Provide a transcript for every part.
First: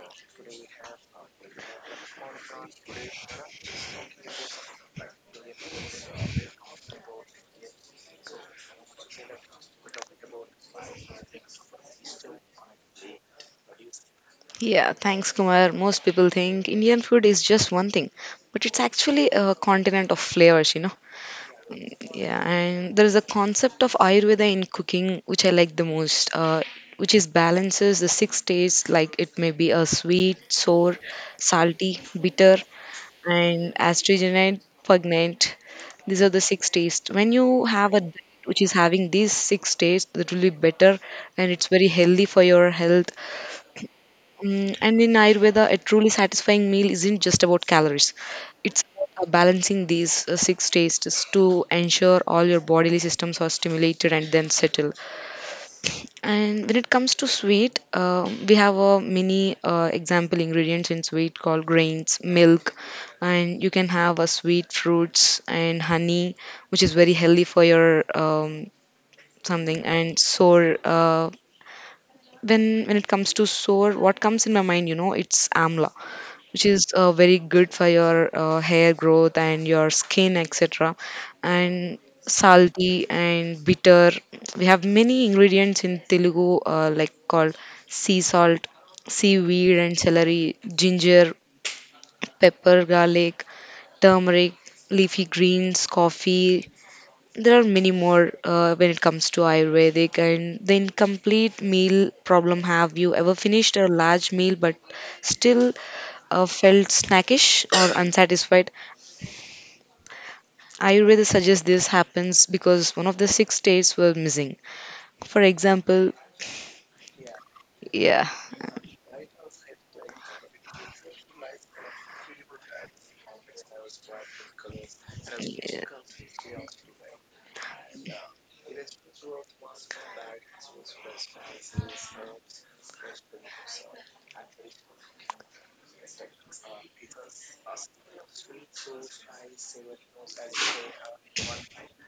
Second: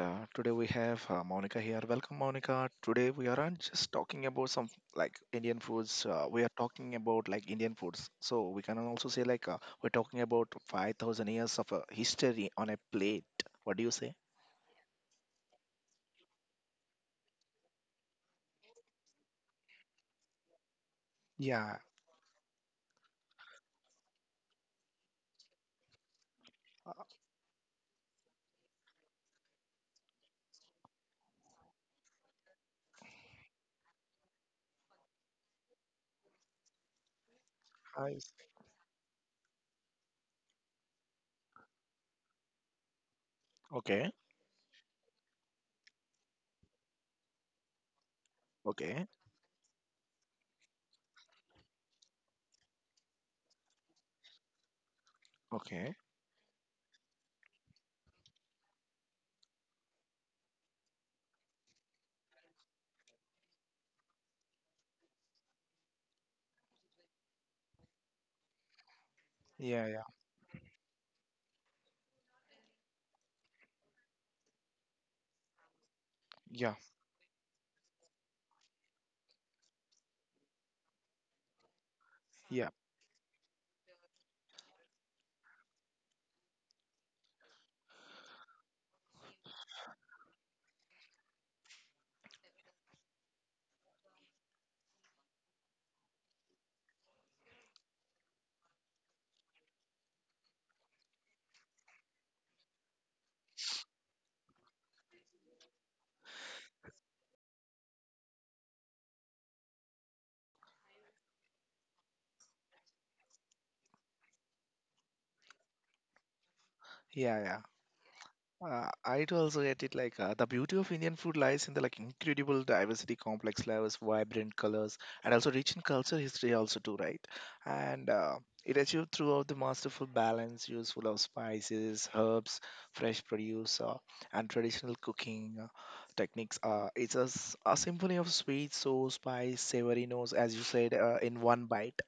Today we have Monica here. Welcome, Monica. Today we aren't just talking about some like Indian foods. We are talking about like Indian foods. So we can also say like we're talking about 5,000 years of history on a plate. What do you say? Yeah, thanks, Kumar. Most people think Indian food is just one thing, but it's actually a continent of flavors, Yeah. Yeah, and there is a concept of Ayurveda in cooking, which I like the most, which is balances the six tastes, like it may be a sweet, sour, salty, bitter, and astringent, pungent. These are the six tastes. When you have a I diet s- which is having these six tastes, that will be better, and it's very healthy for your health. Okay. Mm, and in Ayurveda, a truly satisfying meal isn't just about calories. It's Okay. about balancing these six tastes to ensure all your bodily systems are stimulated and then settle. Okay. And when it comes to sweet, we have a mini example ingredients in sweet called grains, milk, and you can have a sweet fruits and honey, which is very healthy for your something. Yeah. Yeah. And sour. When it comes to sour, what comes in my mind, it's amla, which Yeah. is very good for your hair growth and your skin, etc., and Yeah. salty and bitter, we have many ingredients in Telugu, like called sea salt, seaweed and celery, ginger, pepper, garlic, turmeric, leafy greens, coffee. There are many more, when it comes to Ayurvedic and the incomplete meal problem. Have you ever finished a large meal but still felt snackish or unsatisfied? Ayurveda suggests this happens because one of the six states were missing. For example, Yeah. Yeah. yeah, I'd also get it like the beauty of Indian food lies in the like incredible diversity, complex flavors, vibrant colors, and also rich yeah, in culture history also too, right? And it achieved throughout the masterful balance, useful of spices, herbs, fresh produce, and traditional cooking techniques. A symphony of sweet, sour, spice, savory notes, as you said, in one bite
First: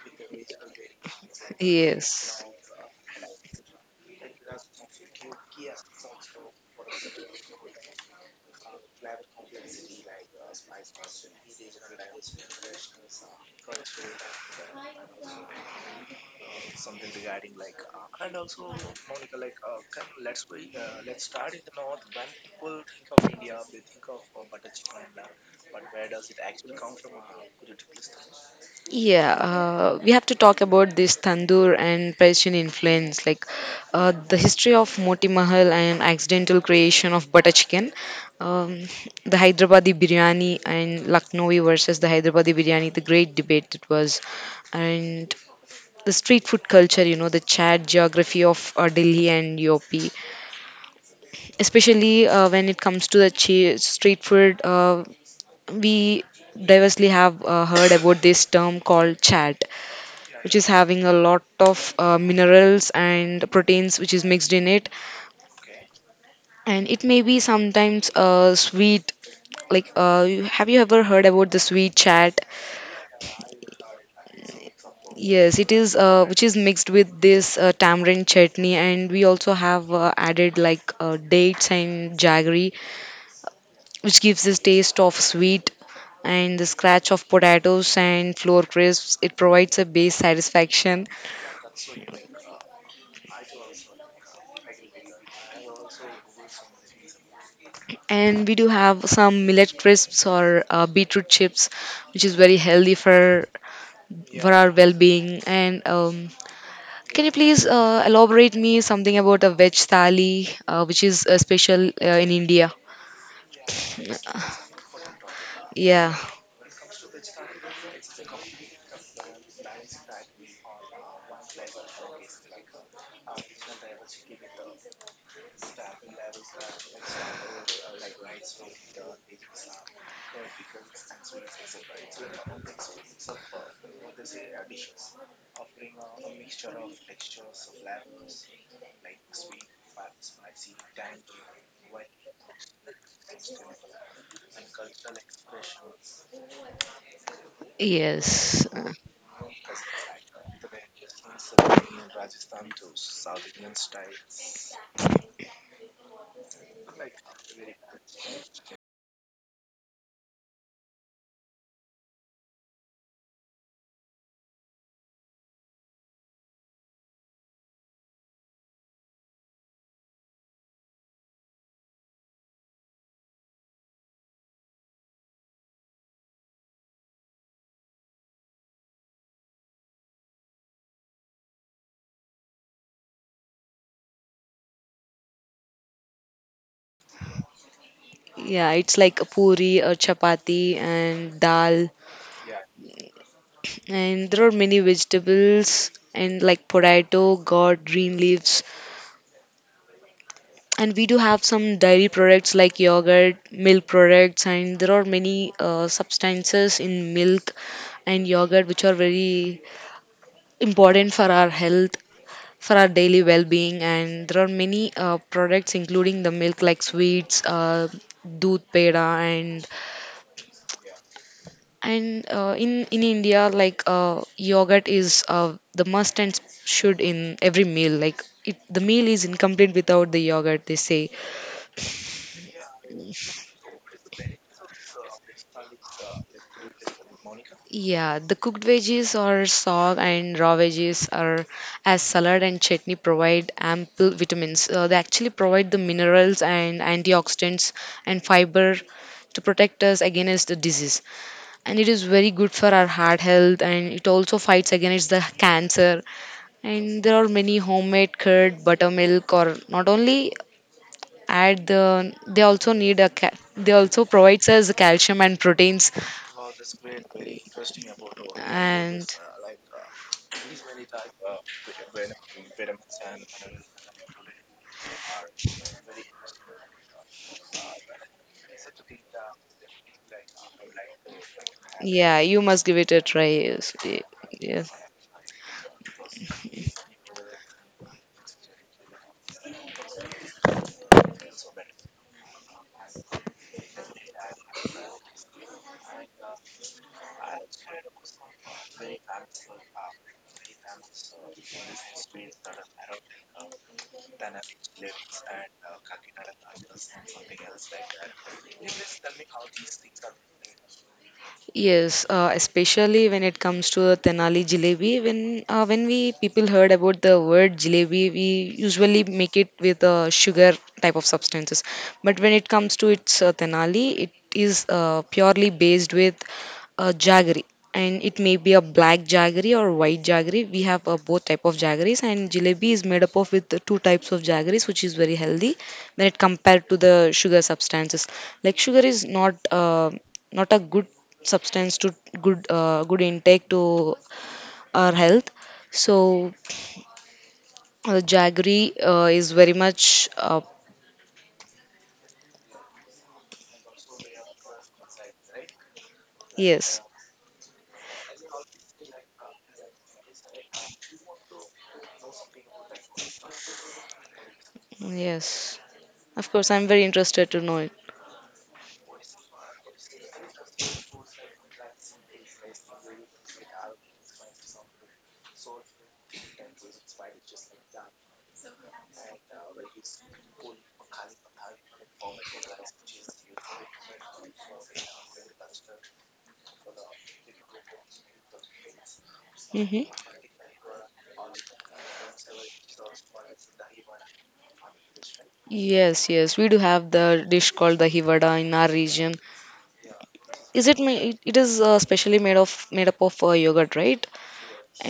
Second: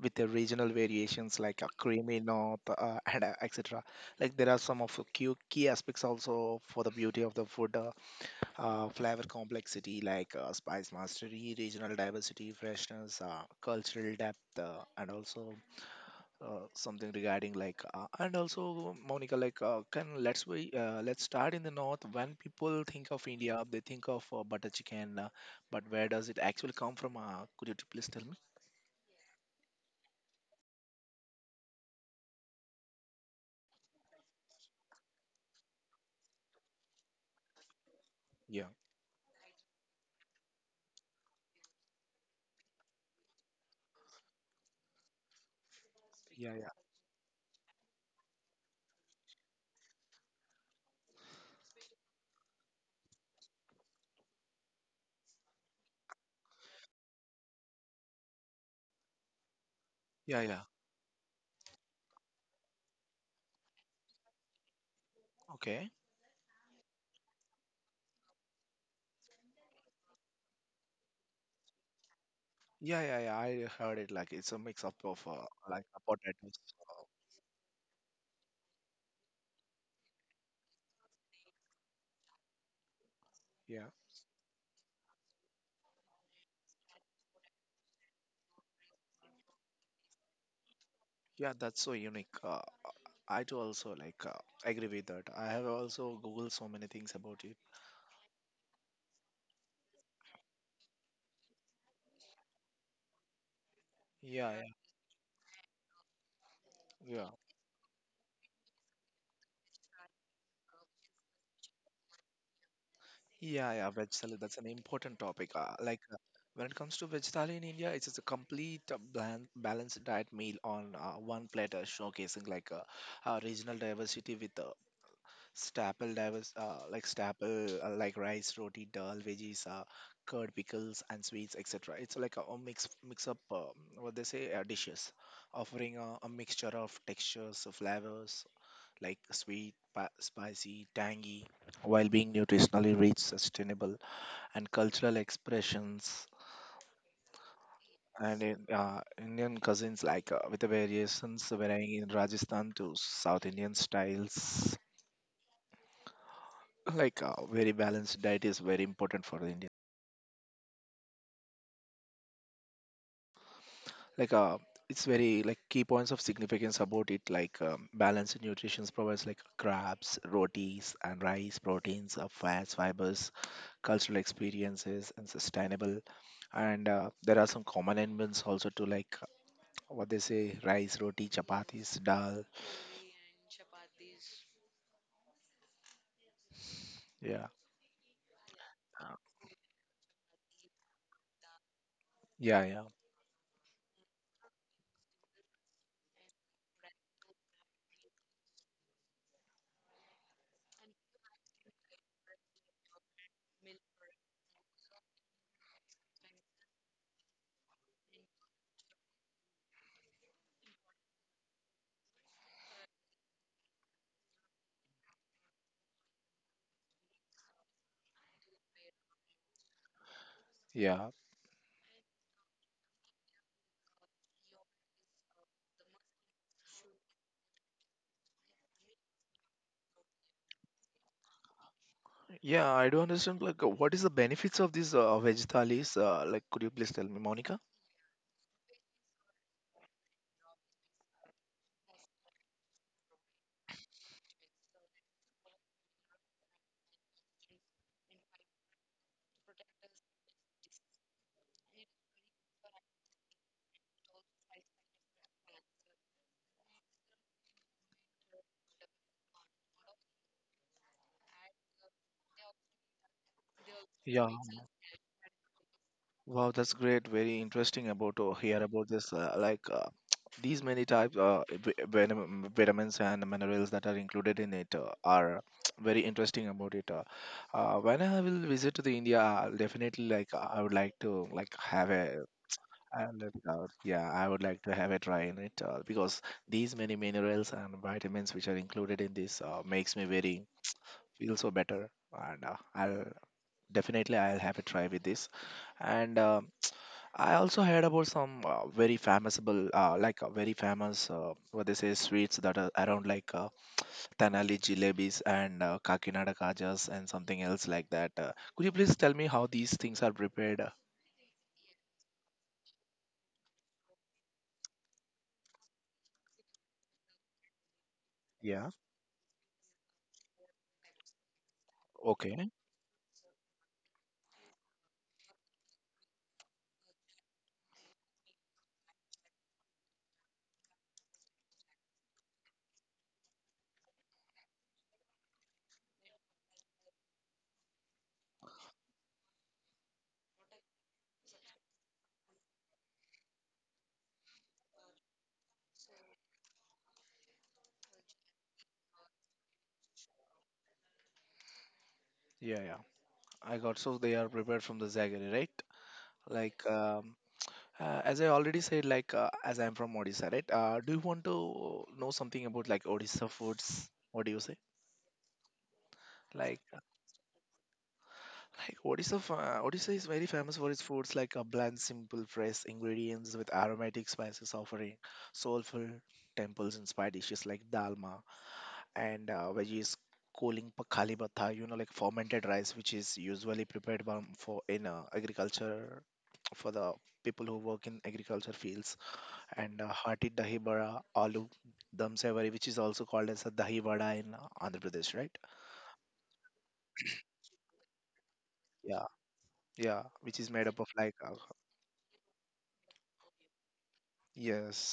with the regional variations like a creamy north and etc. Like there are some of the key aspects also for the beauty of the food, flavor complexity yes, like spice mastery, regional diversity, freshness, cultural depth, and also something regarding like and also Monica like can let's we let's start in the north. When people think of India, they think of butter chicken, but where does it actually come from? Could you please tell me? yeah, we have to talk about this tandoor and Persian influence, like the history of Moti Mahal and accidental creation of butter chicken, Yeah, um, the Hyderabadi biryani and Lucknowi versus the Hyderabadi biryani, the great debate it was, and the street yeah, food yeah, culture, you know, the Chad geography of Delhi and UP, especially when it comes to the street food, we diversely have heard about this term called chat, yeah, which yeah. is having a lot of minerals and proteins which is mixed in it, Okay. and it may be sometimes sweet, like have you ever heard about the sweet chat? Yeah, yeah, yeah. I heard it like it's a mix up of Yes it like is, which is potatoes. mixed Uh, with this tamarind chutney, and we also have added like dates and jaggery, yeah, which gives this taste of sweet, and the scratch of potatoes and flour crisps, it provides a base satisfaction. yeah, that's so unique. I too also like agree with that. I have also googled so many things about it. And we do have some millet crisps or beetroot chips, which is very healthy Yeah, for yeah, our well-being. And can yeah, you please elaborate me something about a veg thali, which is special in India? yeah, yeah. Veg salad. That's an important topic. Yeah. When it comes to vegetarian in India, it's just a complete bland, balanced diet meal on one platter, showcasing like regional diversity with staple divers like staple like rice roti dal veggies curd pickles and sweets etc. It's like a mix up what they say dishes offering a mixture of textures of flavors like spicy tangy while being nutritionally rich sustainable and cultural expressions and in, Yes. Indian cuisines like with the variations varying in Rajasthan to South Indian styles like a very balanced diet is very important for the Indian. Like uh, it's very like key points of significance about it. Like balanced nutrition provides like crabs, rotis, and rice proteins, fats, fibers, cultural experiences, and sustainable. And there are some common elements also to like what they say: rice, roti, chapatis, dal. Yeah, yeah, it's Uh, like a puri or chapati and dal. yeah, yeah. And there are many vegetables, and like potato, gourd, green leaves. And we do have some dairy products like yogurt, milk products, and there are many substances in milk and yogurt which are very important for our health, for our daily well-being. And there are many products including the milk like sweets, doodh peda, and Yeah, and in India, like, yogurt is, the must and should in every meal, like it, the meal is incomplete without the yogurt, they say. yeah, I do understand. Like, what is the benefits of these veg thalis? Like, could you please tell me, Monica? Yeah, the cooked veggies or sog and raw veggies are as salad and chutney, provide ample vitamins. They actually provide the minerals and antioxidants and fiber to protect us against the disease. And it is very good for our heart health, and it also fights against the cancer. And there are many homemade curd, buttermilk, or not only add the they also need a ca- they also Yeah. provides us calcium and proteins, Wow, that's great. Very interesting about to hear about this. and these many types vitamins and minerals that are included in it are very interesting about it. When I will visit to the India, I'll definitely like I would like to like have yeah, a you must give it a I'll try. let it out. Yes, Yeah, I would like yes. to have a try in it because these many minerals and vitamins which are included in this makes me very feel so better and I'll definitely, I'll have a try with this. And I also heard about some very famousable, very famous, what they say, sweets that are around like Tanali jalebis and Kakinada kajas and something else like that. Could you please tell me how these things are prepared? Yes, especially when it comes to a Tenali jalebi. When we people heard about the word jalebi, we Yeah. usually make it with sugar type of substances. But when it Okay. comes to its Tenali, it is purely based with jaggery, and it may be a black jaggery or white jaggery. We have both type of jaggeries, and jalebi is made up of with the two types of jaggeries, which is very healthy when it compared to the sugar substances. Like sugar is not. Not a good substance to good good intake to our health, so jaggery is very much Yeah, yeah. I got so they are prepared from the jaggery, right? Like yes, as I already said, like as I'm from Odisha, right? Do you want to know something about like Odisha foods? What do you say? yes, of course, Like. I'm very interested to know it. Like Odisha is very famous for its foods like a bland, simple, fresh ingredients with aromatic spices offering soulful temples inspired dishes like dalma and veggies calling pakhali batha, you know, like fermented rice, which is usually prepared by, for in agriculture for the people who work in agriculture fields and Hmm. hearty dahi bada, aloo dum sevari, which is also called as a dahi vada in Andhra Pradesh, right? Yes, yes, we do have the dish called the hivada in our Yeah, region. yeah, which is Is made up it of like it it is specially made up of yogurt, right?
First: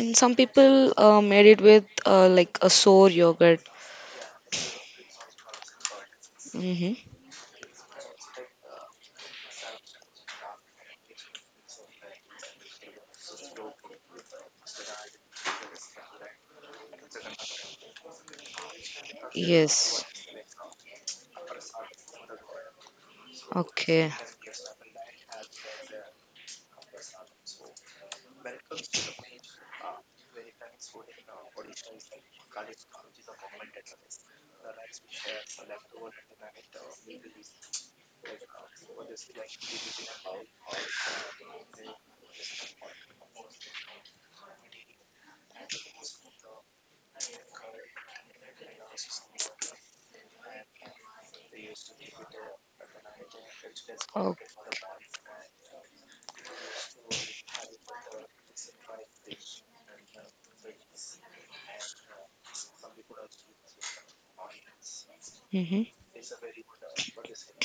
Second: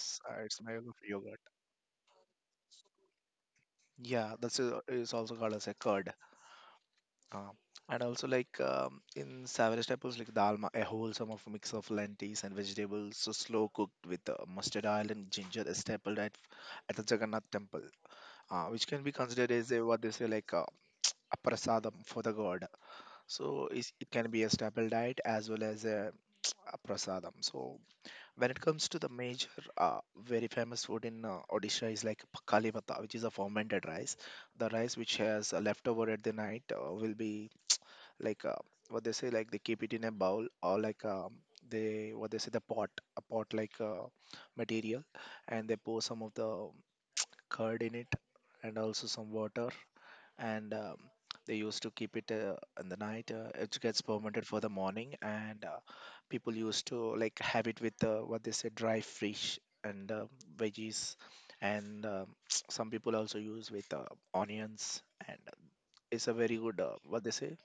And some it's made of people yogurt. made it with like a sour yogurt. Yeah, that's a, it's also called as a curd. Hmm. Um, and also like in Savage temples like dalma, a wholesome of mix of lentils and vegetables, so slow cooked with mustard oil and ginger is stapled at the Jagannath temple, which can be considered as a what Yes. they say like a prasadam for the god. So it's, it Okay. can be a staple diet as well as a prasadam. So when it comes to the major, very famous food in Odisha is like pakhali bhatta, which is a fermented rice. The rice which has leftover at the night will be like uh, what they say, like they keep it in a bowl or like they what they say the pot, a pot like material, and they pour some of the curd in it and also some water and they used to keep it in the night. It gets Oh. fermented for the morning, and people used to like have it with what they say dry fish and veggies, and some people also use with onions. And Hmm. it's a very good what they say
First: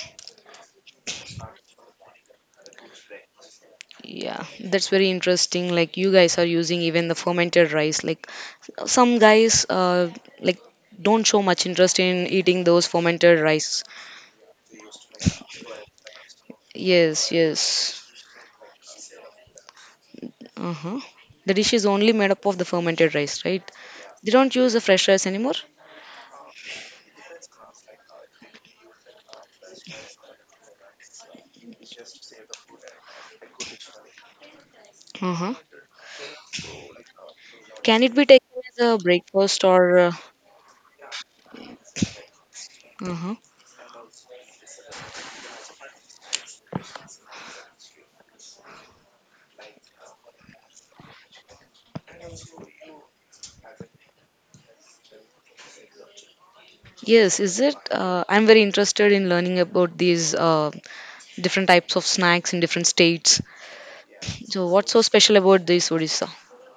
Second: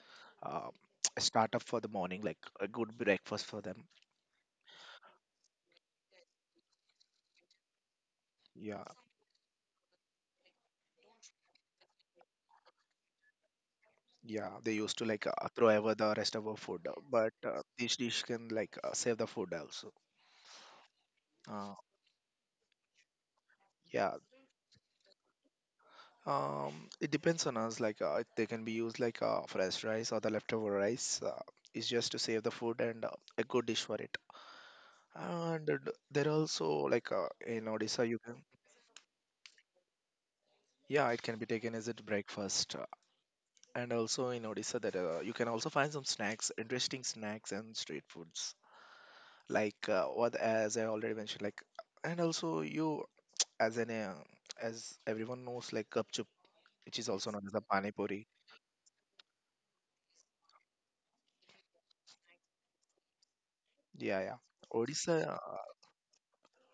uh, startup for the morning, like a good breakfast for them. Yeah, that's very interesting. Like, you guys are using even the fermented rice. Like Yeah. some guys, like don't show much interest in eating those fermented rice. Yeah, they used to like throw away the rest of our food, uh, Yes, but uh, this yes. dish can like save the food also. Uh huh. The Uh, dish is only made up of the fermented rice, right? yeah, They don't use the fresh rice anymore. It depends on us. Like they can be used like fresh rice or the leftover rice. It's just to save the food and a good dish for it. Uh huh. And there are also like in Can Odisha it you be can taken as a breakfast or? yeah it can be taken as a breakfast. Uh huh. And also in Odisha that you can also find some snacks, interesting snacks and street foods. Like what as I already mentioned like and also you as an as everyone knows like gupchup which is also Yes, known as is the it? pani puri. I'm very interested in learning about these different types of snacks in different states. Yeah, yeah. So, what's so Odisha special about this Odisha?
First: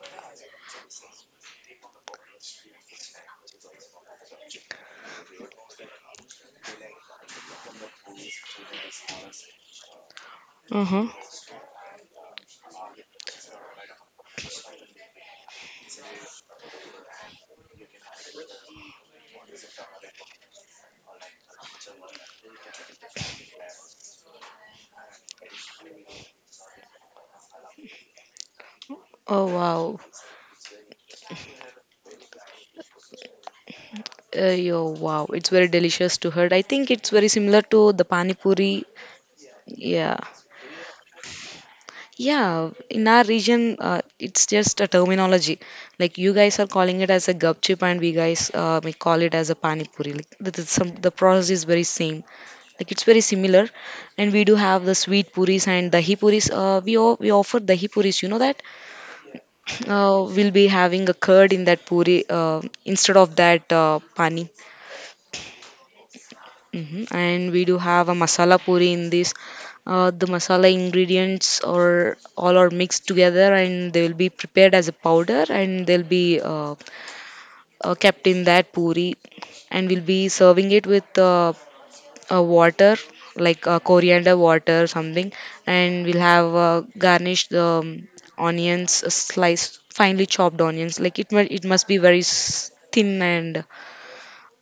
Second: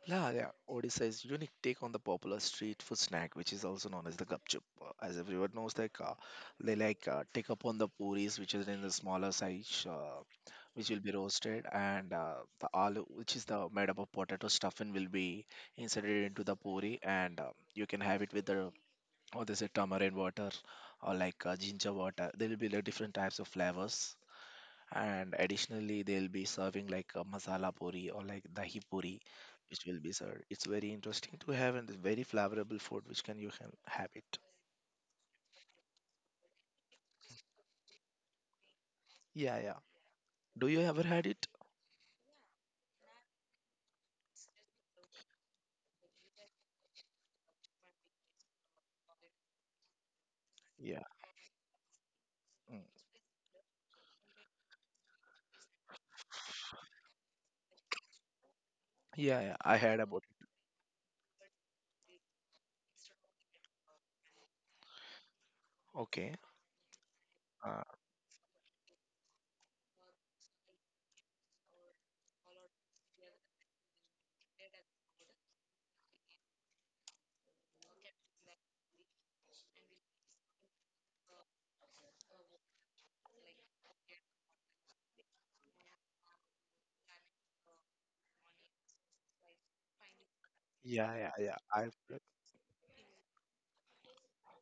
La yeah, Odisha's unique take on the popular street food snack, which is also known as the gupchup. As everyone knows, like they like take up on the puris, which is in the smaller size, which will Mm-hmm. be roasted, and the aloo, which is the made up of potato stuffing, will be inserted into the puri, and you can have it with the or they say tamarind water or like ginger water. There will be like different types of flavors and additionally, they'll be serving like a masala puri or like dahi puri, Oh which will wow. be served. It's very interesting to have and it's very flavorable food, which can you can have it. Yo, wow, it's very delicious to hear. I think it's very similar to the pani puri. Yeah, yeah. Yeah. Do you ever had it? Yeah, in our region, it's just a terminology. Like you guys are calling it as a gupchup, and we guys, we call it as a pani puri. Like some, Yeah, the process is very same. Mm. Like it's very similar, and we do have the sweet puris and dahi puris. We offer dahi puris. You know that. Yeah, yeah. I had about Uh, it. we'll be having a curd in that puri, instead of that pani. Okay. Hmm. And we do Uh, have a masala puri in this. The masala ingredients are all are mixed together, and they will be prepared as a powder, and they'll be kept in that puri, and we'll be serving it with water, like coriander water or something, and we'll have garnished onions, sliced finely chopped onions, yeah, like yeah, yeah. it I must be very thin, and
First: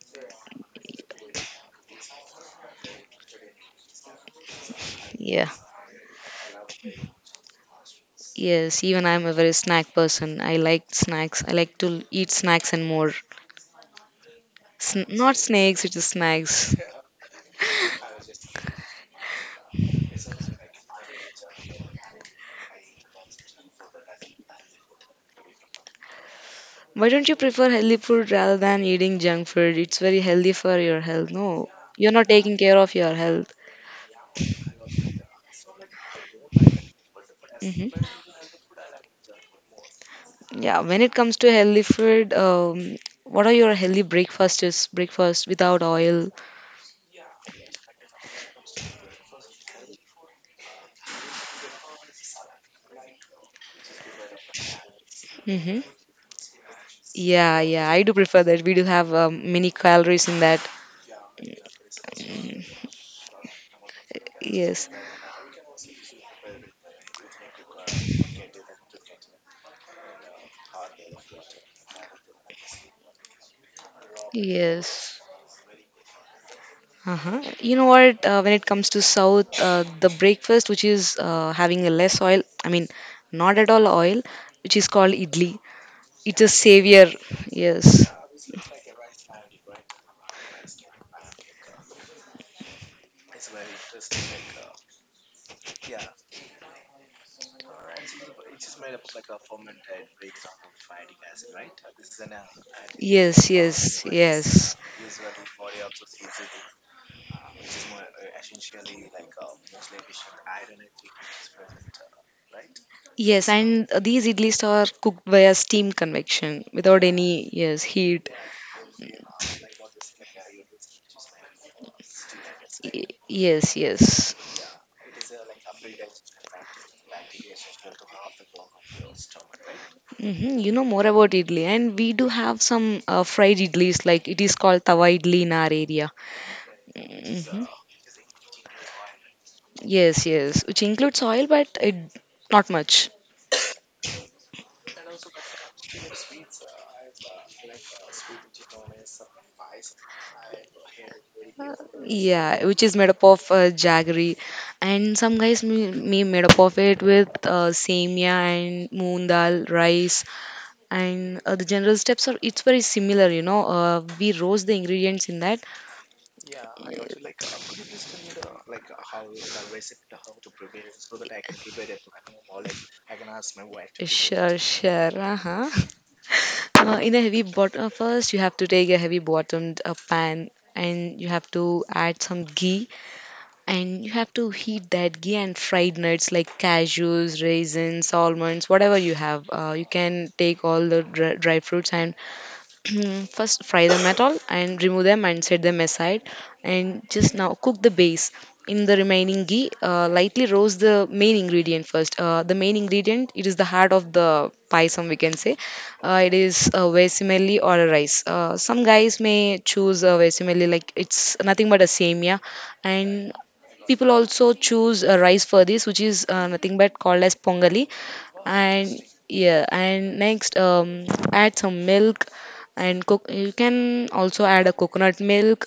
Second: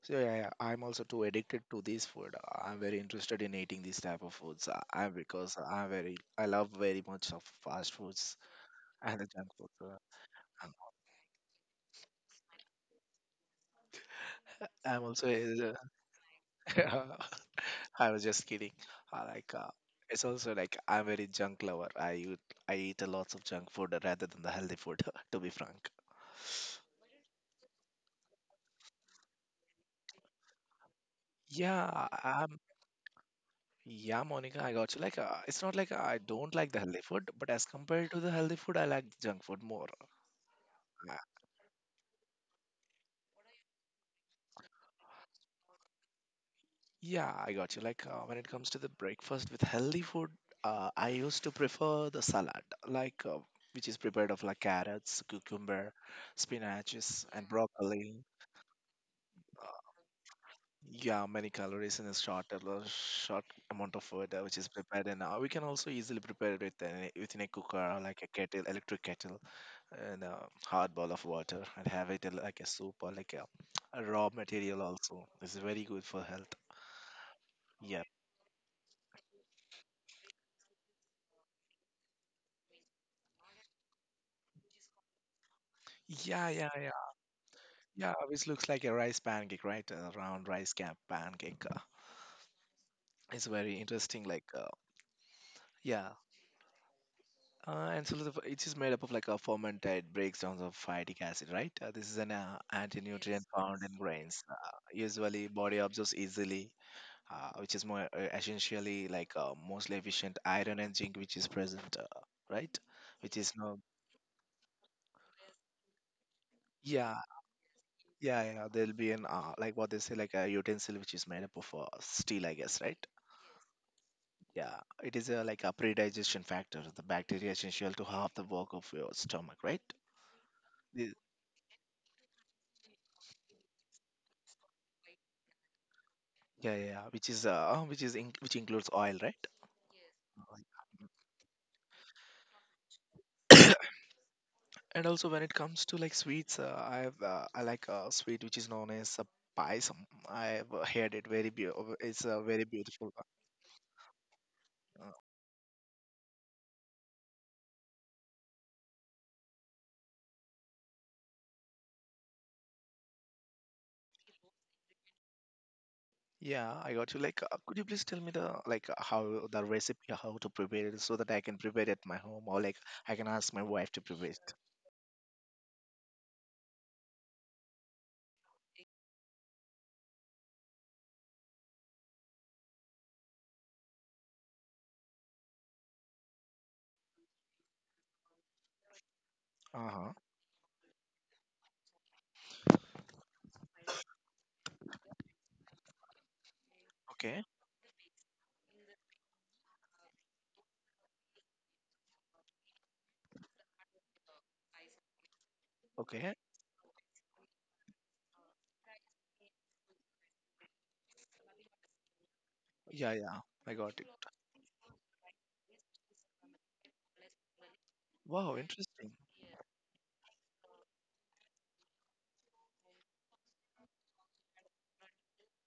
so yeah, yeah. I'm also too addicted to this food. I'm very interested in eating these type of foods. I yeah, because I'm very I love very much of fast foods yes, even and I'm the a junk very food. snack person. I And like all. snacks. I like to eat snacks and more. I'm also Not snakes, a- it is snacks. I was just kidding. Uh, like uh, it's also like I'm very junk lover. I eat a lots of junk food rather than the healthy food. To be frank. Why don't you prefer healthy food rather than eating junk food? It's very healthy for your health. No, Yeah, you're not taking um, care of your health. yeah, Monica, I got you. Like, it's not like I don't like the healthy food, but as Hmm. compared to the healthy food, I like junk food more. Yeah, when it Uh, comes to healthy food, what are your healthy breakfasts? Breakfast without oil. Yeah, I got you. Like, when it comes to the breakfast with healthy food, I used to prefer the salad, like, which is prepared of like carrots, Hmm. cucumber, spinaches, and Yeah, yeah, I do broccoli. prefer that. We do have many calories in that. Yeah, many calories in a short amount of food which is Yes, prepared, and we can also easily prepare it with within a cooker, or like a kettle, electric kettle, and a hard bowl of water, and have it like a soup or like a raw material. yes. Also, this is very good for health. Uh-huh. You know Yeah, what? When it comes to South, the breakfast which is having a less oil, I mean, not at all oil, which is called idli. It's yeah, a yeah, yeah, savior. Yes, yeah. Which looks like a rice pancake, right? A round rice cap pancake. It's very interesting. Like, yeah, it is made up of like a fermented breakdowns of phytic acid, right? This is an anti-nutrient yes, yes, found in yes. yes, Grains. Yes, Usually, body absorbs easily, which is more essentially like mostly efficient iron and zinc, which is present, right? Which yes. is no, And these idlis are cooked via steam convection without yeah, any yes heat. yeah, yeah. There'll be an like what they say like a utensil which is made up of steel, I guess, right? Y- Yes, yes. Yeah, it is a, like a pre-digestion factor. The bacteria is essential to half the work of your stomach, right? Hmm. You know more about idli, and we do have some fried idlis, like it is called tawa idli in our area. Yeah, yeah, yeah, Hmm. Which includes oil, right? Yes, Uh, yes, which includes oil, but it not much. And also when it comes to like sweets, I like a sweet which is known as a paisam. I've heard it very beautiful. It's a very Yeah, which is beautiful made up one. of jaggery, Uh, and some guys made up of it with semia and moong dal, rice, and the general steps are it's very similar. You know, we roast the ingredients in that. yeah, I got you. Like, could you please tell me the like how the recipe, how to prepare it, so that I can prepare it at my home, or like I can To ask my prepare wife to it. prepare it. Sure, sure. Uh-huh. In a heavy bottom, first you have to take a heavy bottomed pan, and you have to add some ghee, and you have to heat that ghee and fried nuts like cashews, raisins, almonds, whatever you have. You Uh huh. can take all the dry fruits and first, fry them at all and remove them and set them aside. And just Okay. now cook the base in the remaining ghee. Lightly roast the main ingredient first. The main ingredient, it is the heart of the pie. Some we can say Okay. it is a vesemeli or a rice. Some guys may choose a vesemeli, like it's nothing but a semia, Yeah, and yeah. I got it. people also choose rice for this, which is nothing but called as pongali. Wow, And interesting. next, add some milk and cook. You can also add a coconut milk.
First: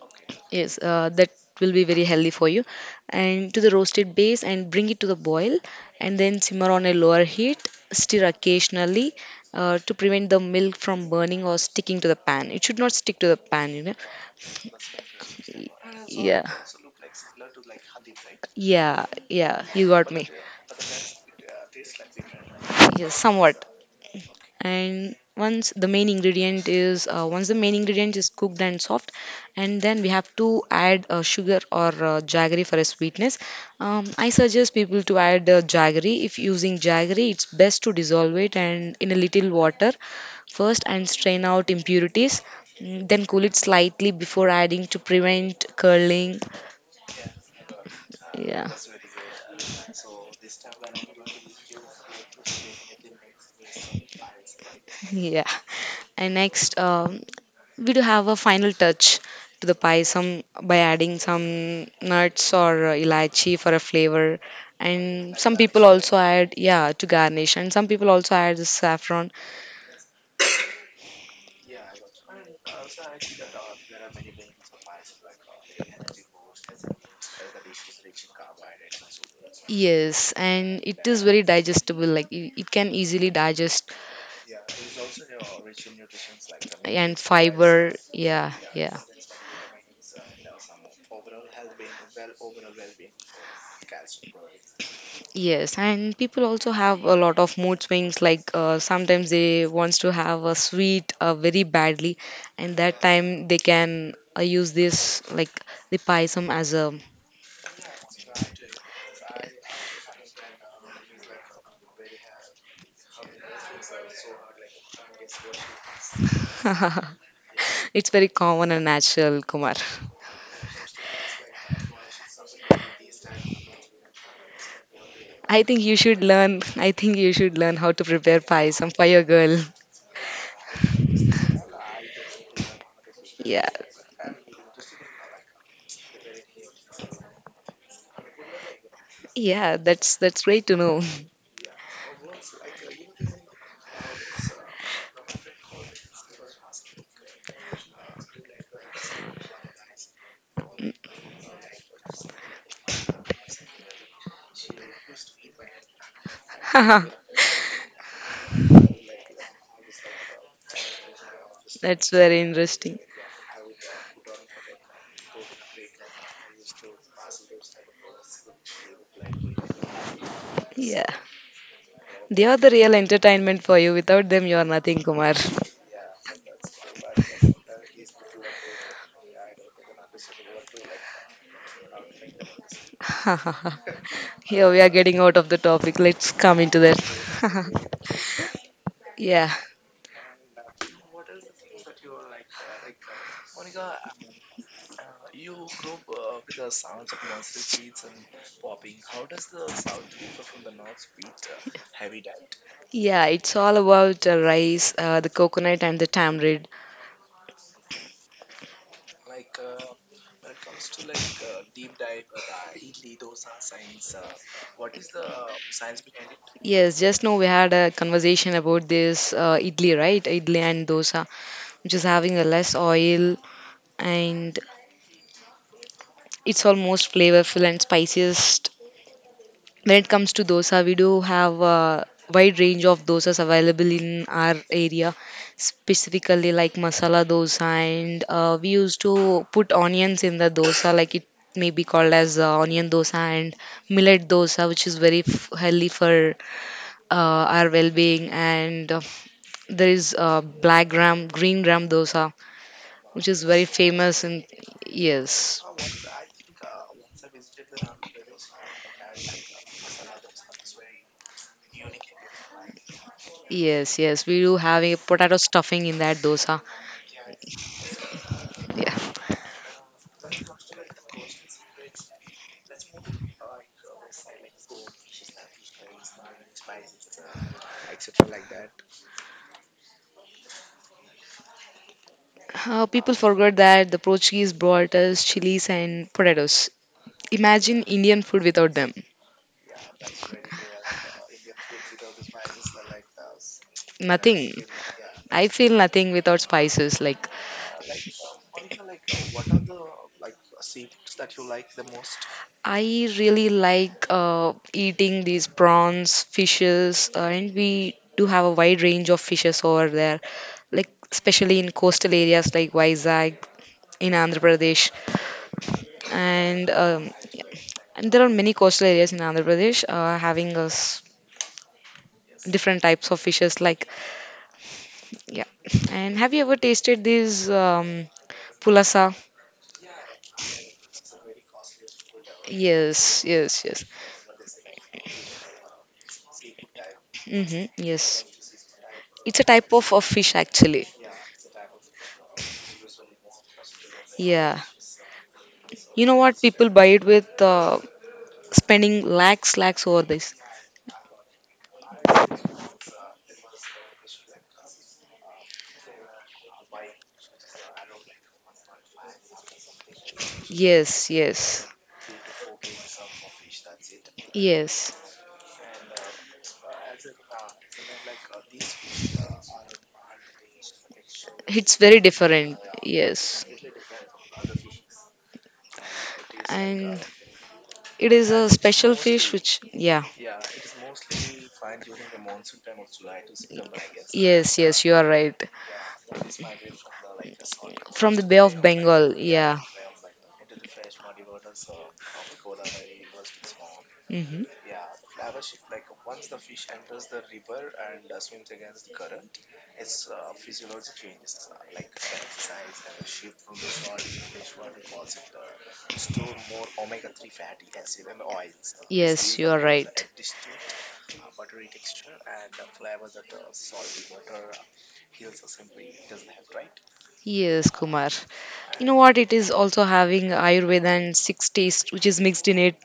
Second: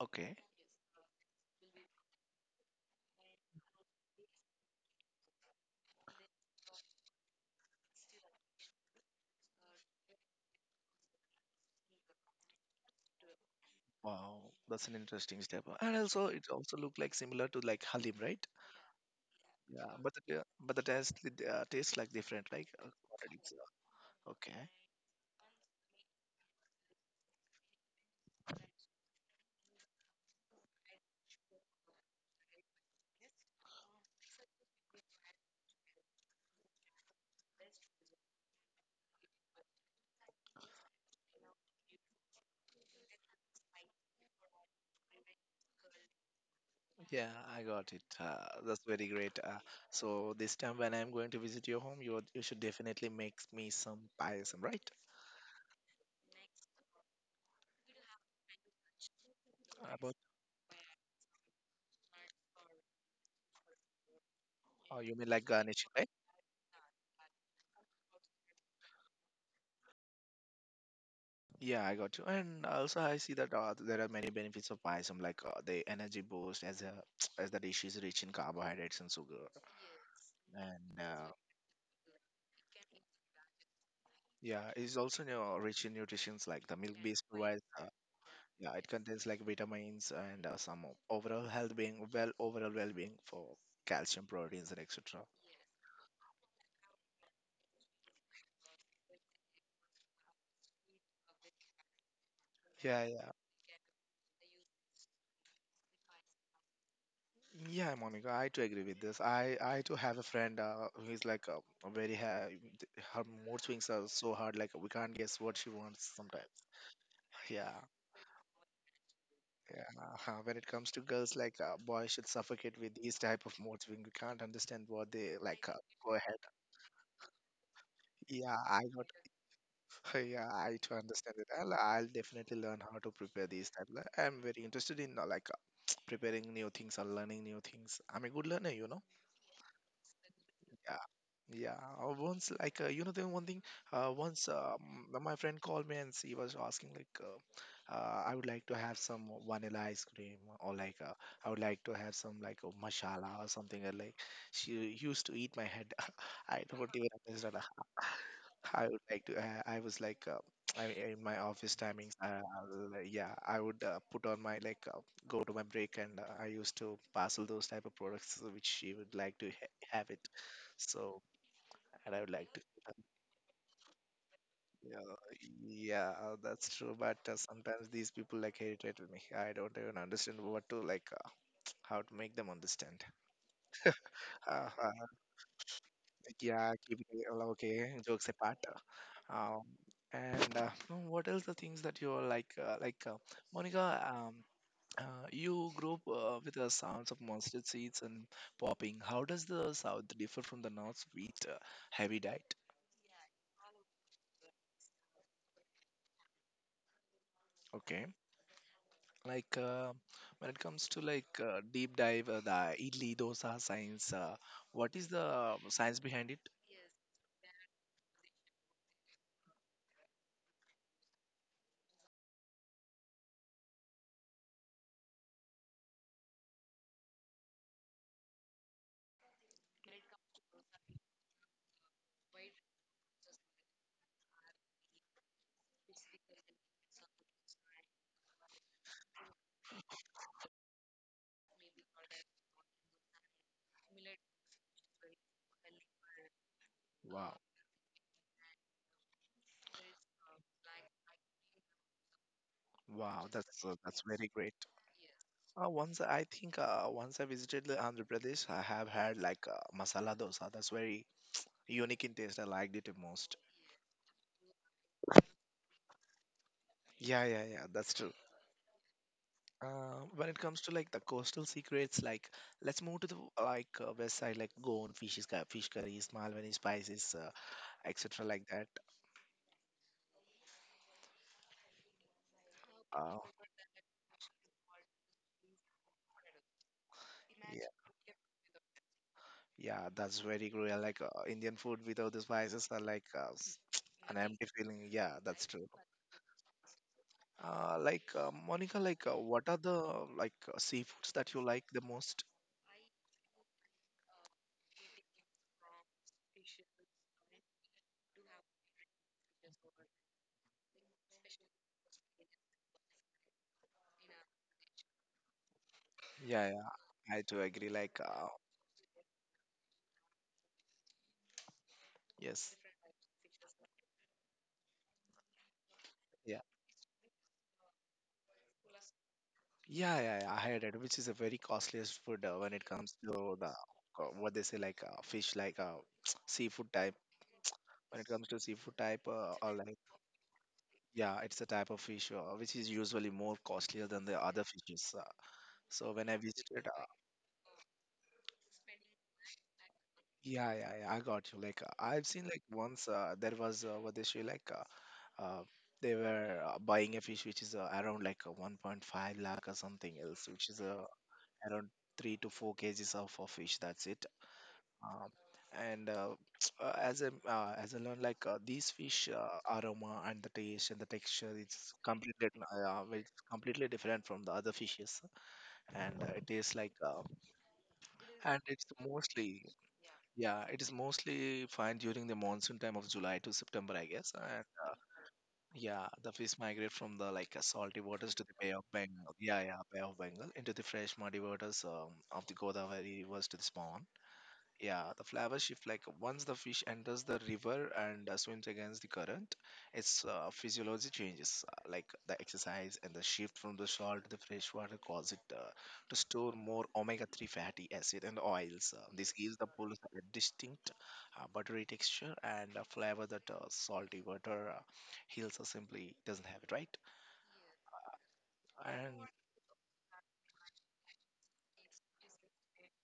Okay. Yes that will be very healthy for you. And to the roasted base, and bring it to the boil, and then simmer on a lower heat. Stir occasionally, to prevent the milk from burning or sticking to the pan. It should not stick to the pan you know Wow, that's an interesting step. And also, Yeah, it also look like similar to like halim, right? yeah, yeah, you Yeah, got but me. the taste tastes like different, like Yes, quantities. somewhat. Okay. And once the main ingredient is cooked and soft, and then we have to add sugar or jaggery for a sweetness. I suggest people to add jaggery. If using jaggery, it's best to dissolve it and in a little water first and strain out impurities. Mm, then cool it slightly before adding to prevent curling. Yeah, I got it. Yeah. That's very great. So this time when I'm going to visit your home, you should definitely make me some payasam, right? Yeah, and next, we do have a final touch to the pie, About, some by adding some nuts or elaichi for a flavor. oh, you mean And like some garnish. people also add, yeah, to garnish. And some people also add the saffron. Yeah, I got you. And also, I see that there are many benefits of Payasam, like the energy boost, as a as the dish is rich in carbohydrates and sugar, Yes, and and it is very digestible. Like it can easily digest. yeah, it's also rich in nutrients like the milk And base provides. Fiber. Yeah, Yeah, it yeah. contains like vitamins and some overall well being for calcium, proteins, and etc. Yes, and people also have a lot of mood swings. Like sometimes they wants to have a sweet very badly, and that Yeah, yeah. time they can use this like the payasam as a. Yeah, Monica, I too agree with this. I too have a friend who's like very ha- her mood swings are so hard. Like we can't guess what she wants sometimes. Yeah, It's very common and natural, Kumar. yeah. When it comes to girls, like boys should suffocate with these type of mood swing. We can't understand what they I like. Think you Go should ahead. learn. I think you should learn how to prepare Yeah, I payasam for got. your girl. Yeah, I too understand it. I'll definitely learn how to prepare Yeah, these type. Like, I'm very interested in like preparing new things or learning new things. I'm a good learner. yeah, that's great to Yeah. know. Yeah, once like you know the one thing once my friend called me and she was asking like I would like to have some vanilla ice cream or like I would like to have some like a masala or something like she used to eat my head. I don't even understand. I would like to. I was like I in my office That's timings. very I'll, interesting. Yeah, I would put on my like go to my break and I used to parcel those type of products which she would like to ha have it. Yeah. So and I would They like are to. the real entertainment for you. Without them, you are Yeah, nothing, Kumar. yeah, that's true. But sometimes these people like irritate me. I don't even understand what to like, how to make them understand. Uh, Here we are uh, getting out of the topic. Let's come yeah, into that. keep it all okay. Jokes apart. uh, Yeah, Um, and no, what else the things that you are like Monica? You grew up with the sounds of mustard seeds and popping. How does the south differ from the north's wheat heavy diet? yeah, it's all about rice, the coconut, and the tamarind. Okay. Like when it comes to like deep dive, the idli dosa science, what is the science Yes, just behind now we it? had a conversation about this idli, right? Idli and dosa, which is having a less oil, and it's almost flavorful and spiciest. When it comes to dosa, we do have a wide range of dosas available in our area, specifically like masala dosa, and we used to put onions in the dosa. Like it may be called as onion dosa, and millet dosa, which is very healthy for our well-being. And there is black gram, green gram dosa, which is very famous. And yes, Wow, wow, yes, yes, that's we do very have great. a potato stuffing in that dosa. Once I think once I visited the Yeah. Andhra Pradesh, I have had like masala dosa. That's very unique in taste. I liked it the most. Yeah, yeah, yeah, that's true. When it comes to like the coastal secrets, like People let's move to the forgot like that the west side, like Portuguese Goan fishes, brought fish us curries, Malwani chilies spices, and potatoes. etc., like that. Imagine Indian food without them. Oh, yeah. Yeah, that's Nothing. very great. Like Indian I food feel without the nothing spices are like without an spices. empty Like feeling. Yeah, that's true. Like Monica, like what are the like seafoods that you like the most? I really like eating these prawns, fishes, and we do have a wide range of fishes over there. Like especially in coastal areas like Vizag in Andhra Pradesh, Yeah, and um, yeah, I do agree. Like, and there are many coastal areas in Andhra Pradesh having us yes, different types of fishes like yeah. And have you yeah, ever tasted these pulasa? yeah, yeah, yeah. I had it, which is a very costliest food when it comes Yes, to the yes, yes. What they say, like fish, like seafood type. Mm-hmm, When it yes. comes to seafood type It's a or type like. of fish actually. Yeah, it's a type of fish which is usually more costlier than the other Yeah. fishes. So You when know I what? People visited, buy it with spending lakhs, lakhs over this. yeah, yeah, yeah, I got you. Like I've seen like once there was what they say like uh, they were buying a fish which is around like 1.5 lakh or something else, which is Yes, yes, around 3 to 4 kgs of, a fish. That's it. yes. Um, and as I learned, like these fish aroma and the taste and the texture, It's it's very completely different. Well, it's Yes. completely different from the other fishes. And it is like And it is and a it's special fish mostly. which, yeah. Yeah, it is mostly fine during the monsoon time of July to September I guess, and Yes, yes, you are right. yeah, the fish migrate from the like salty From waters the to Bay the Bay of of Bengal, Bengal. Yeah, yeah. yeah. Bay of Bengal into the fresh muddy waters of the Godavari rivers to the spawn. Hmm. Yeah, the flavor shift like once the fish enters the river and swims against the current, its physiology changes. Like the exercise and the shift from the salt to the fresh water cause it to store more omega-3 fatty acid and oils. This Yes, gives you the are pulse a right. distinct buttery texture and a flavor that salty water hills are simply doesn't have it, right? Yes, Kumar. You And know what? It is also having Ayurveda and six taste, which is mixed in it.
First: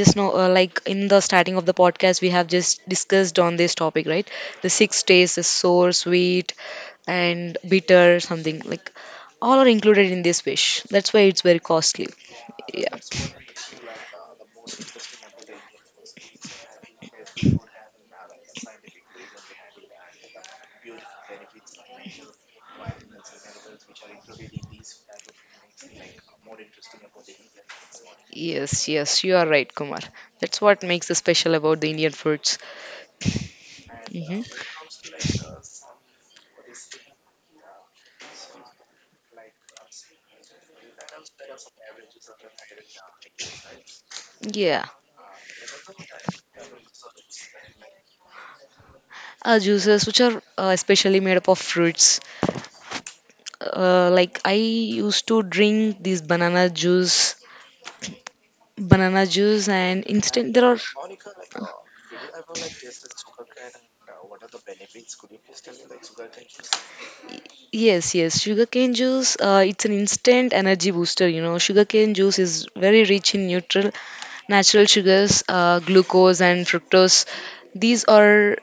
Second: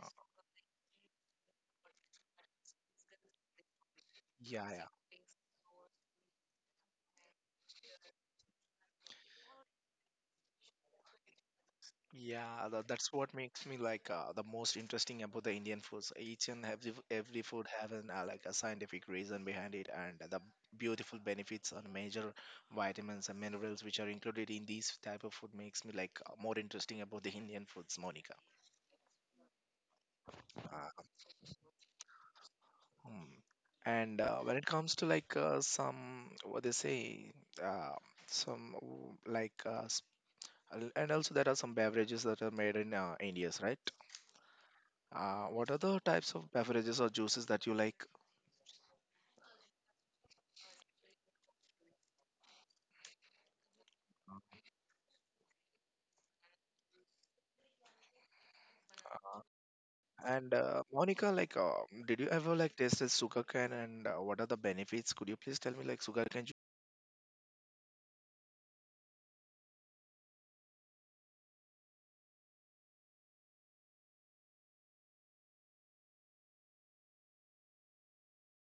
uh, know, like in the starting of the podcast, we have just discussed on this topic, right? yeah, The yeah. six tastes is sour, sweet, and bitter, something like all are included in this fish. That's why it's very costly. Yeah, Yeah. that's what makes me like the most interesting about the Indian foods. Each and every food have an like a scientific reason behind it, and the beautiful benefits and major vitamins and minerals which are included in these type of food makes me like more interesting about the Indian foods, Monica. Yes, yes, you are right, Kumar. That's what Uh, makes it special about the Indian foods. hmm. And Hmm. when it comes to like some what they say, uh, some like and also there are some beverages that are made in India's, right? Yeah, What are the types of beverages or juices that you like? Juices which are especially made up of fruits, like I used to drink these banana juice, banana juice and And instant there are. Monica, like, did you ever like tasted sugarcane and what are the benefits? Could you please tell me like sugarcane juice? Yes, yes. Sugarcane juice, it's an instant energy booster. You know, sugarcane juice is very rich in neutral natural sugars, glucose and fructose. These are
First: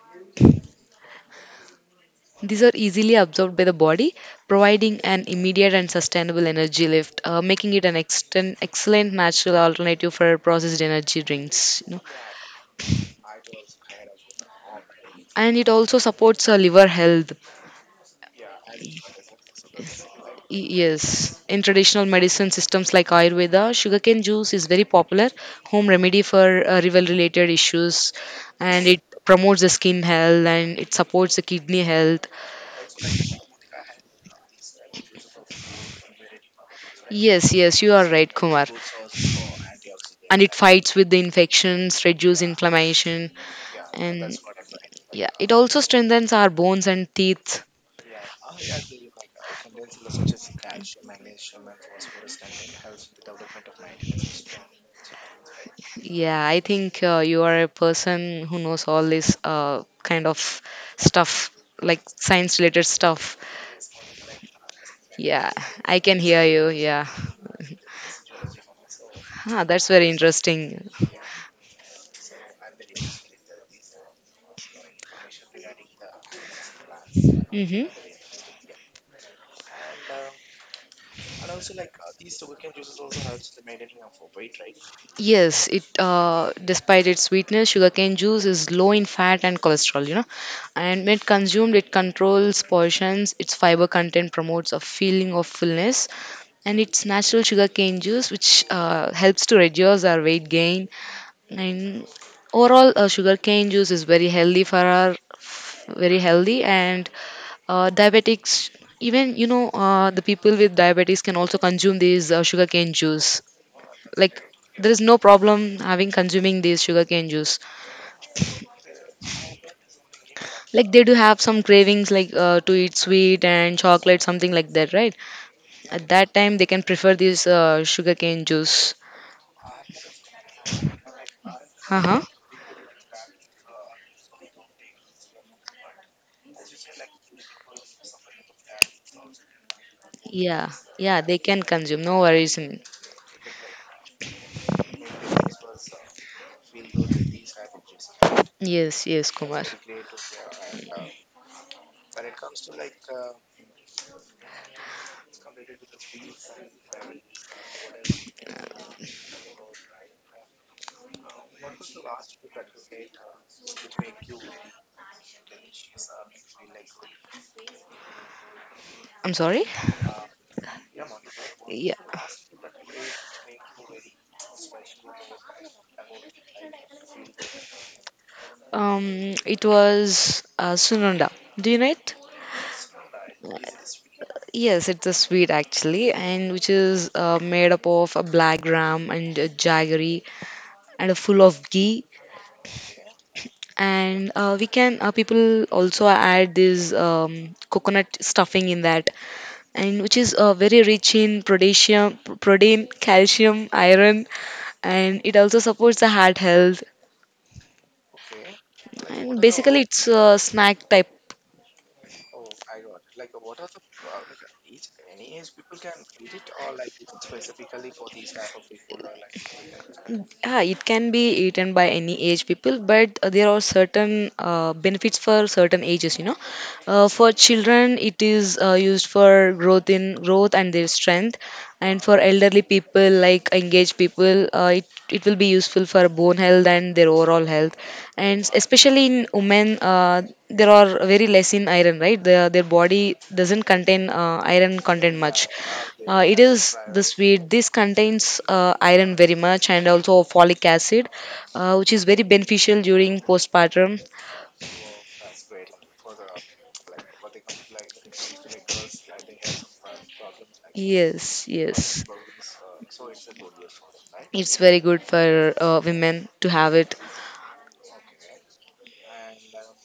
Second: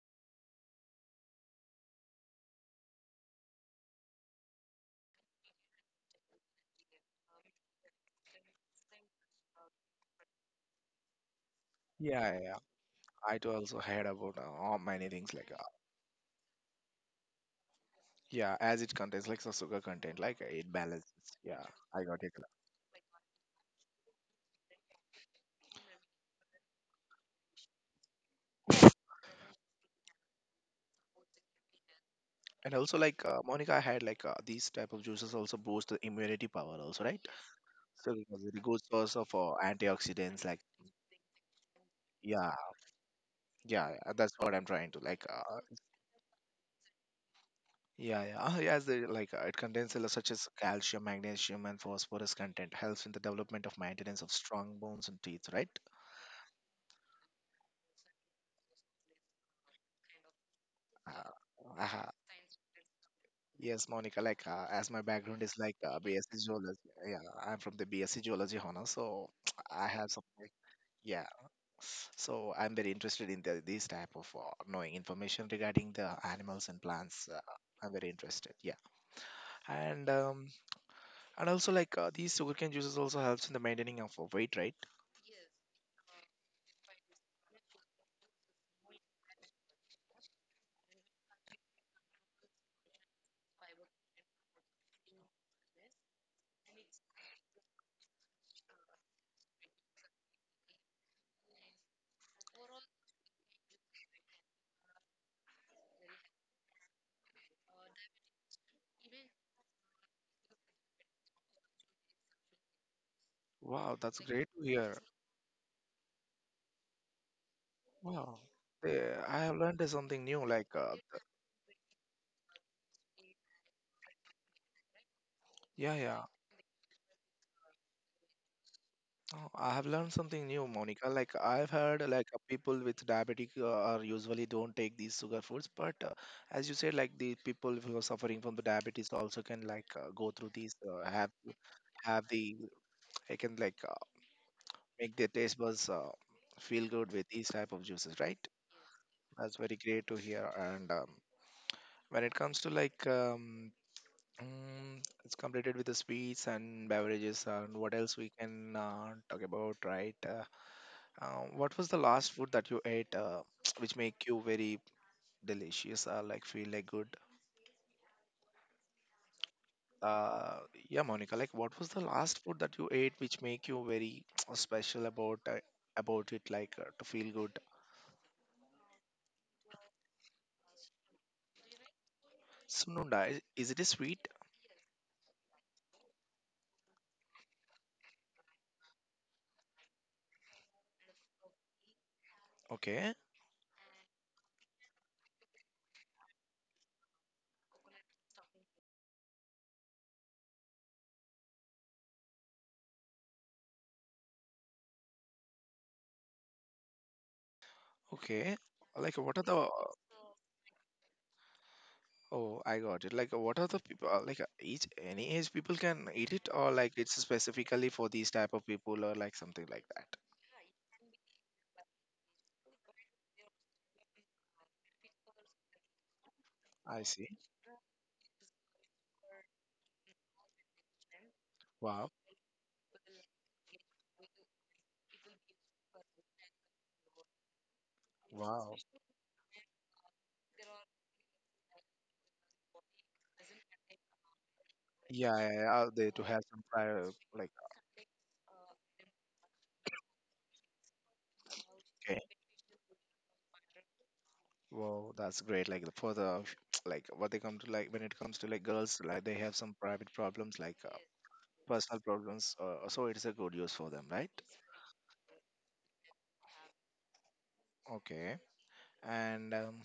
these are easily absorbed by the body, providing an immediate and sustainable energy lift, making it an excellent natural alternative for processed energy drinks. You know, Yeah, yeah, yeah. I too also heard about all many things like and it also supports liver health. yeah, as it contains like the sugar content, like it balances. Yes, in Yeah, I traditional got it. medicine systems like Ayurveda, sugarcane juice is very popular home remedy for rival related issues, and it promotes the skin health, and it supports the kidney health. And also like Monica, I had like these type of juices also boost the immunity power also, right? Yes, yes, you are So it right, was a Kumar. good source of And antioxidants. it Like fights with the infections, reduce yeah, inflammation, yeah, yeah, that's and what I'm trying to like. yeah, it also strengthens our bones and teeth. Yeah, yeah. Ah, yes, like it contains such as calcium, magnesium, and phosphorus content. Helps in the development of maintenance of strong bones and teeth, right? Yeah, I think you are a person who knows all this kind of Uh, stuff, like aha. science related stuff. Yes, Monica. Like as my background Yeah, is like I can hear BSc you. geology. Yeah, Yeah, I'm from the BSc geology honor, so ah, that's I very have some. Like, interesting. yeah, so I'm very interested in these type of knowing information regarding the animals and plants. Mm-hmm. I'm very interested. Yeah, and um, and also like these sugarcane juices also helps in the maintaining of weight, right? Yes, it despite its sweetness, sugarcane juice is low in fat and cholesterol, you know. And when consumed, it controls portions. Its fiber content promotes a feeling of fullness, and its natural sugarcane juice, which helps to reduce our weight gain. And overall, sugarcane juice is very healthy for our, very healthy, and diabetics, even you know, the people with diabetes can also consume these sugarcane juice. Wow, that's Like great to there hear. is no problem having consuming these sugarcane juice. Wow. Eh, I have learned something new. Like, Like they do have some cravings, like to eat sweet and chocolate, something like that, right? yeah, At yeah. that time, they can prefer this sugarcane juice. Oh, I have learned something new, Monica. Like, I've Uh heard huh. like people with diabetic are usually don't take these sugar foods, but as you said, like the people who are suffering from the diabetes also can like go through Yeah, these, yeah, have they can consume. No have worries. the, I can like make their taste buds feel good with these type of juices, right? Yes, yes, That's Kumar. very great to hear. And when it comes to like it's completed with the sweets and beverages and what else we can talk about, right? What was the last food that you ate which make you very delicious or like feel like good? I'm sorry. Uh, yeah, Monica, like what was Yeah. the last food that you ate which make you very special about it, like to feel good? It was Sununda. Do you know it? Sununda, is it a sweet? Yes, it's a sweet actually, and which is made up of a black gram and a jaggery and a full of ghee. Okay, And we can people also add this coconut stuffing in that, and which is very rich in potassium, protein, calcium, iron, and it also supports the heart health. okay. Like what And are the. basically, it's a snack type. Oh, I got it. Like, what are the people like? Each any age people can eat it, or like it's specifically for these type of people, or like something like that. Yeah, it can be eaten by any age people, but there are certain benefits for certain ages. You know, I see. for children, it is used for growth in growth and their strength, and Wow. for elderly people like engaged people it will be useful for bone health and their overall health, and Wow. especially in women, there are very less in iron, right? Their body doesn't contain iron content Yeah, much. yeah, yeah. They do It have some is the prior sweet, like. this contains iron very much, and also folic acid, which is Okay. very beneficial during postpartum. Wow, that's great. Like for the like what they come to like when it comes to like girls, like they have some private problems, like Yes, personal yes. problems. So it's a good use for them, right? It's very good for women to have it. Okay. And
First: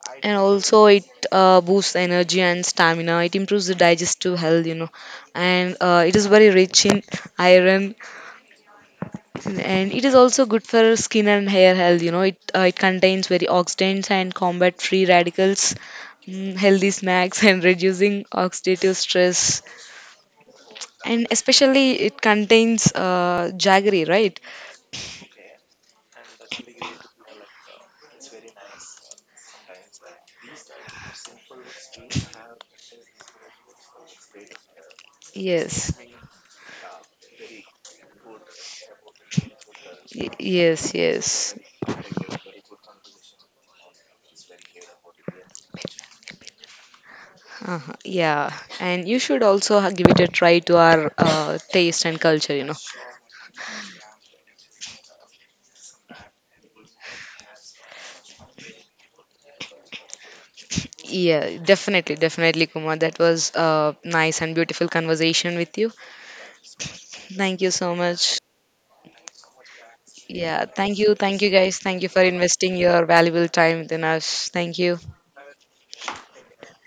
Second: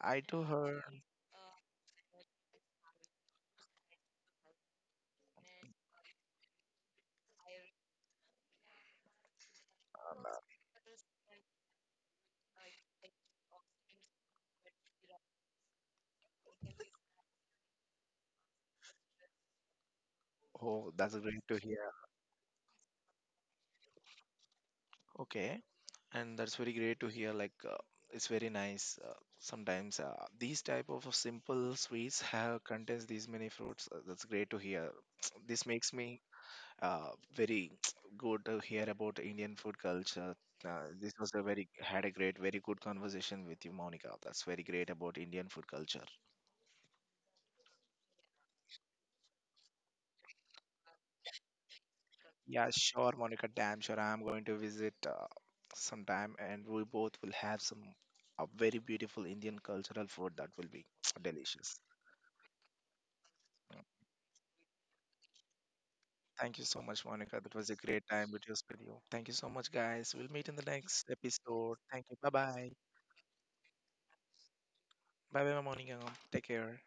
I And like to her. also, it boosts energy and stamina. It improves the digestive health, you know. And it is very rich in iron, and it is um, uh, also good for skin and hair health. You know, it it contains very antioxidants and combat free radicals. Mm, healthy snacks. And reducing oxidative stress, Oh, that's and great to hear. especially it contains jaggery, right? Okay. And that's very great to hear. Like it's very nice. Sometimes these type of simple sweets have contains these many fruits. That's great to hear. This makes Yes. me uh, very good to hear about Indian food culture. Yes, This was a yes. very had a great very good conversation with you Monica. That's very great about Indian food culture. Uh-huh. Yeah. And you should also give it a try to our taste and culture, you Yeah, know. sure Monica, damn sure I'm going to visit sometime and we both will have some a very beautiful Indian cultural food that will be Yeah, delicious. definitely, definitely, Kumar. That was a nice and beautiful conversation with you. Thank you so much, Monica. That Thank was you a so great time much. with your studio. Thank you so much, guys. We'll meet in the Yeah, thank next you. Thank you, episode. guys. Thank Thank you you. for Bye bye. investing your valuable time within us. Thank you. Bye bye, Monica. Take care.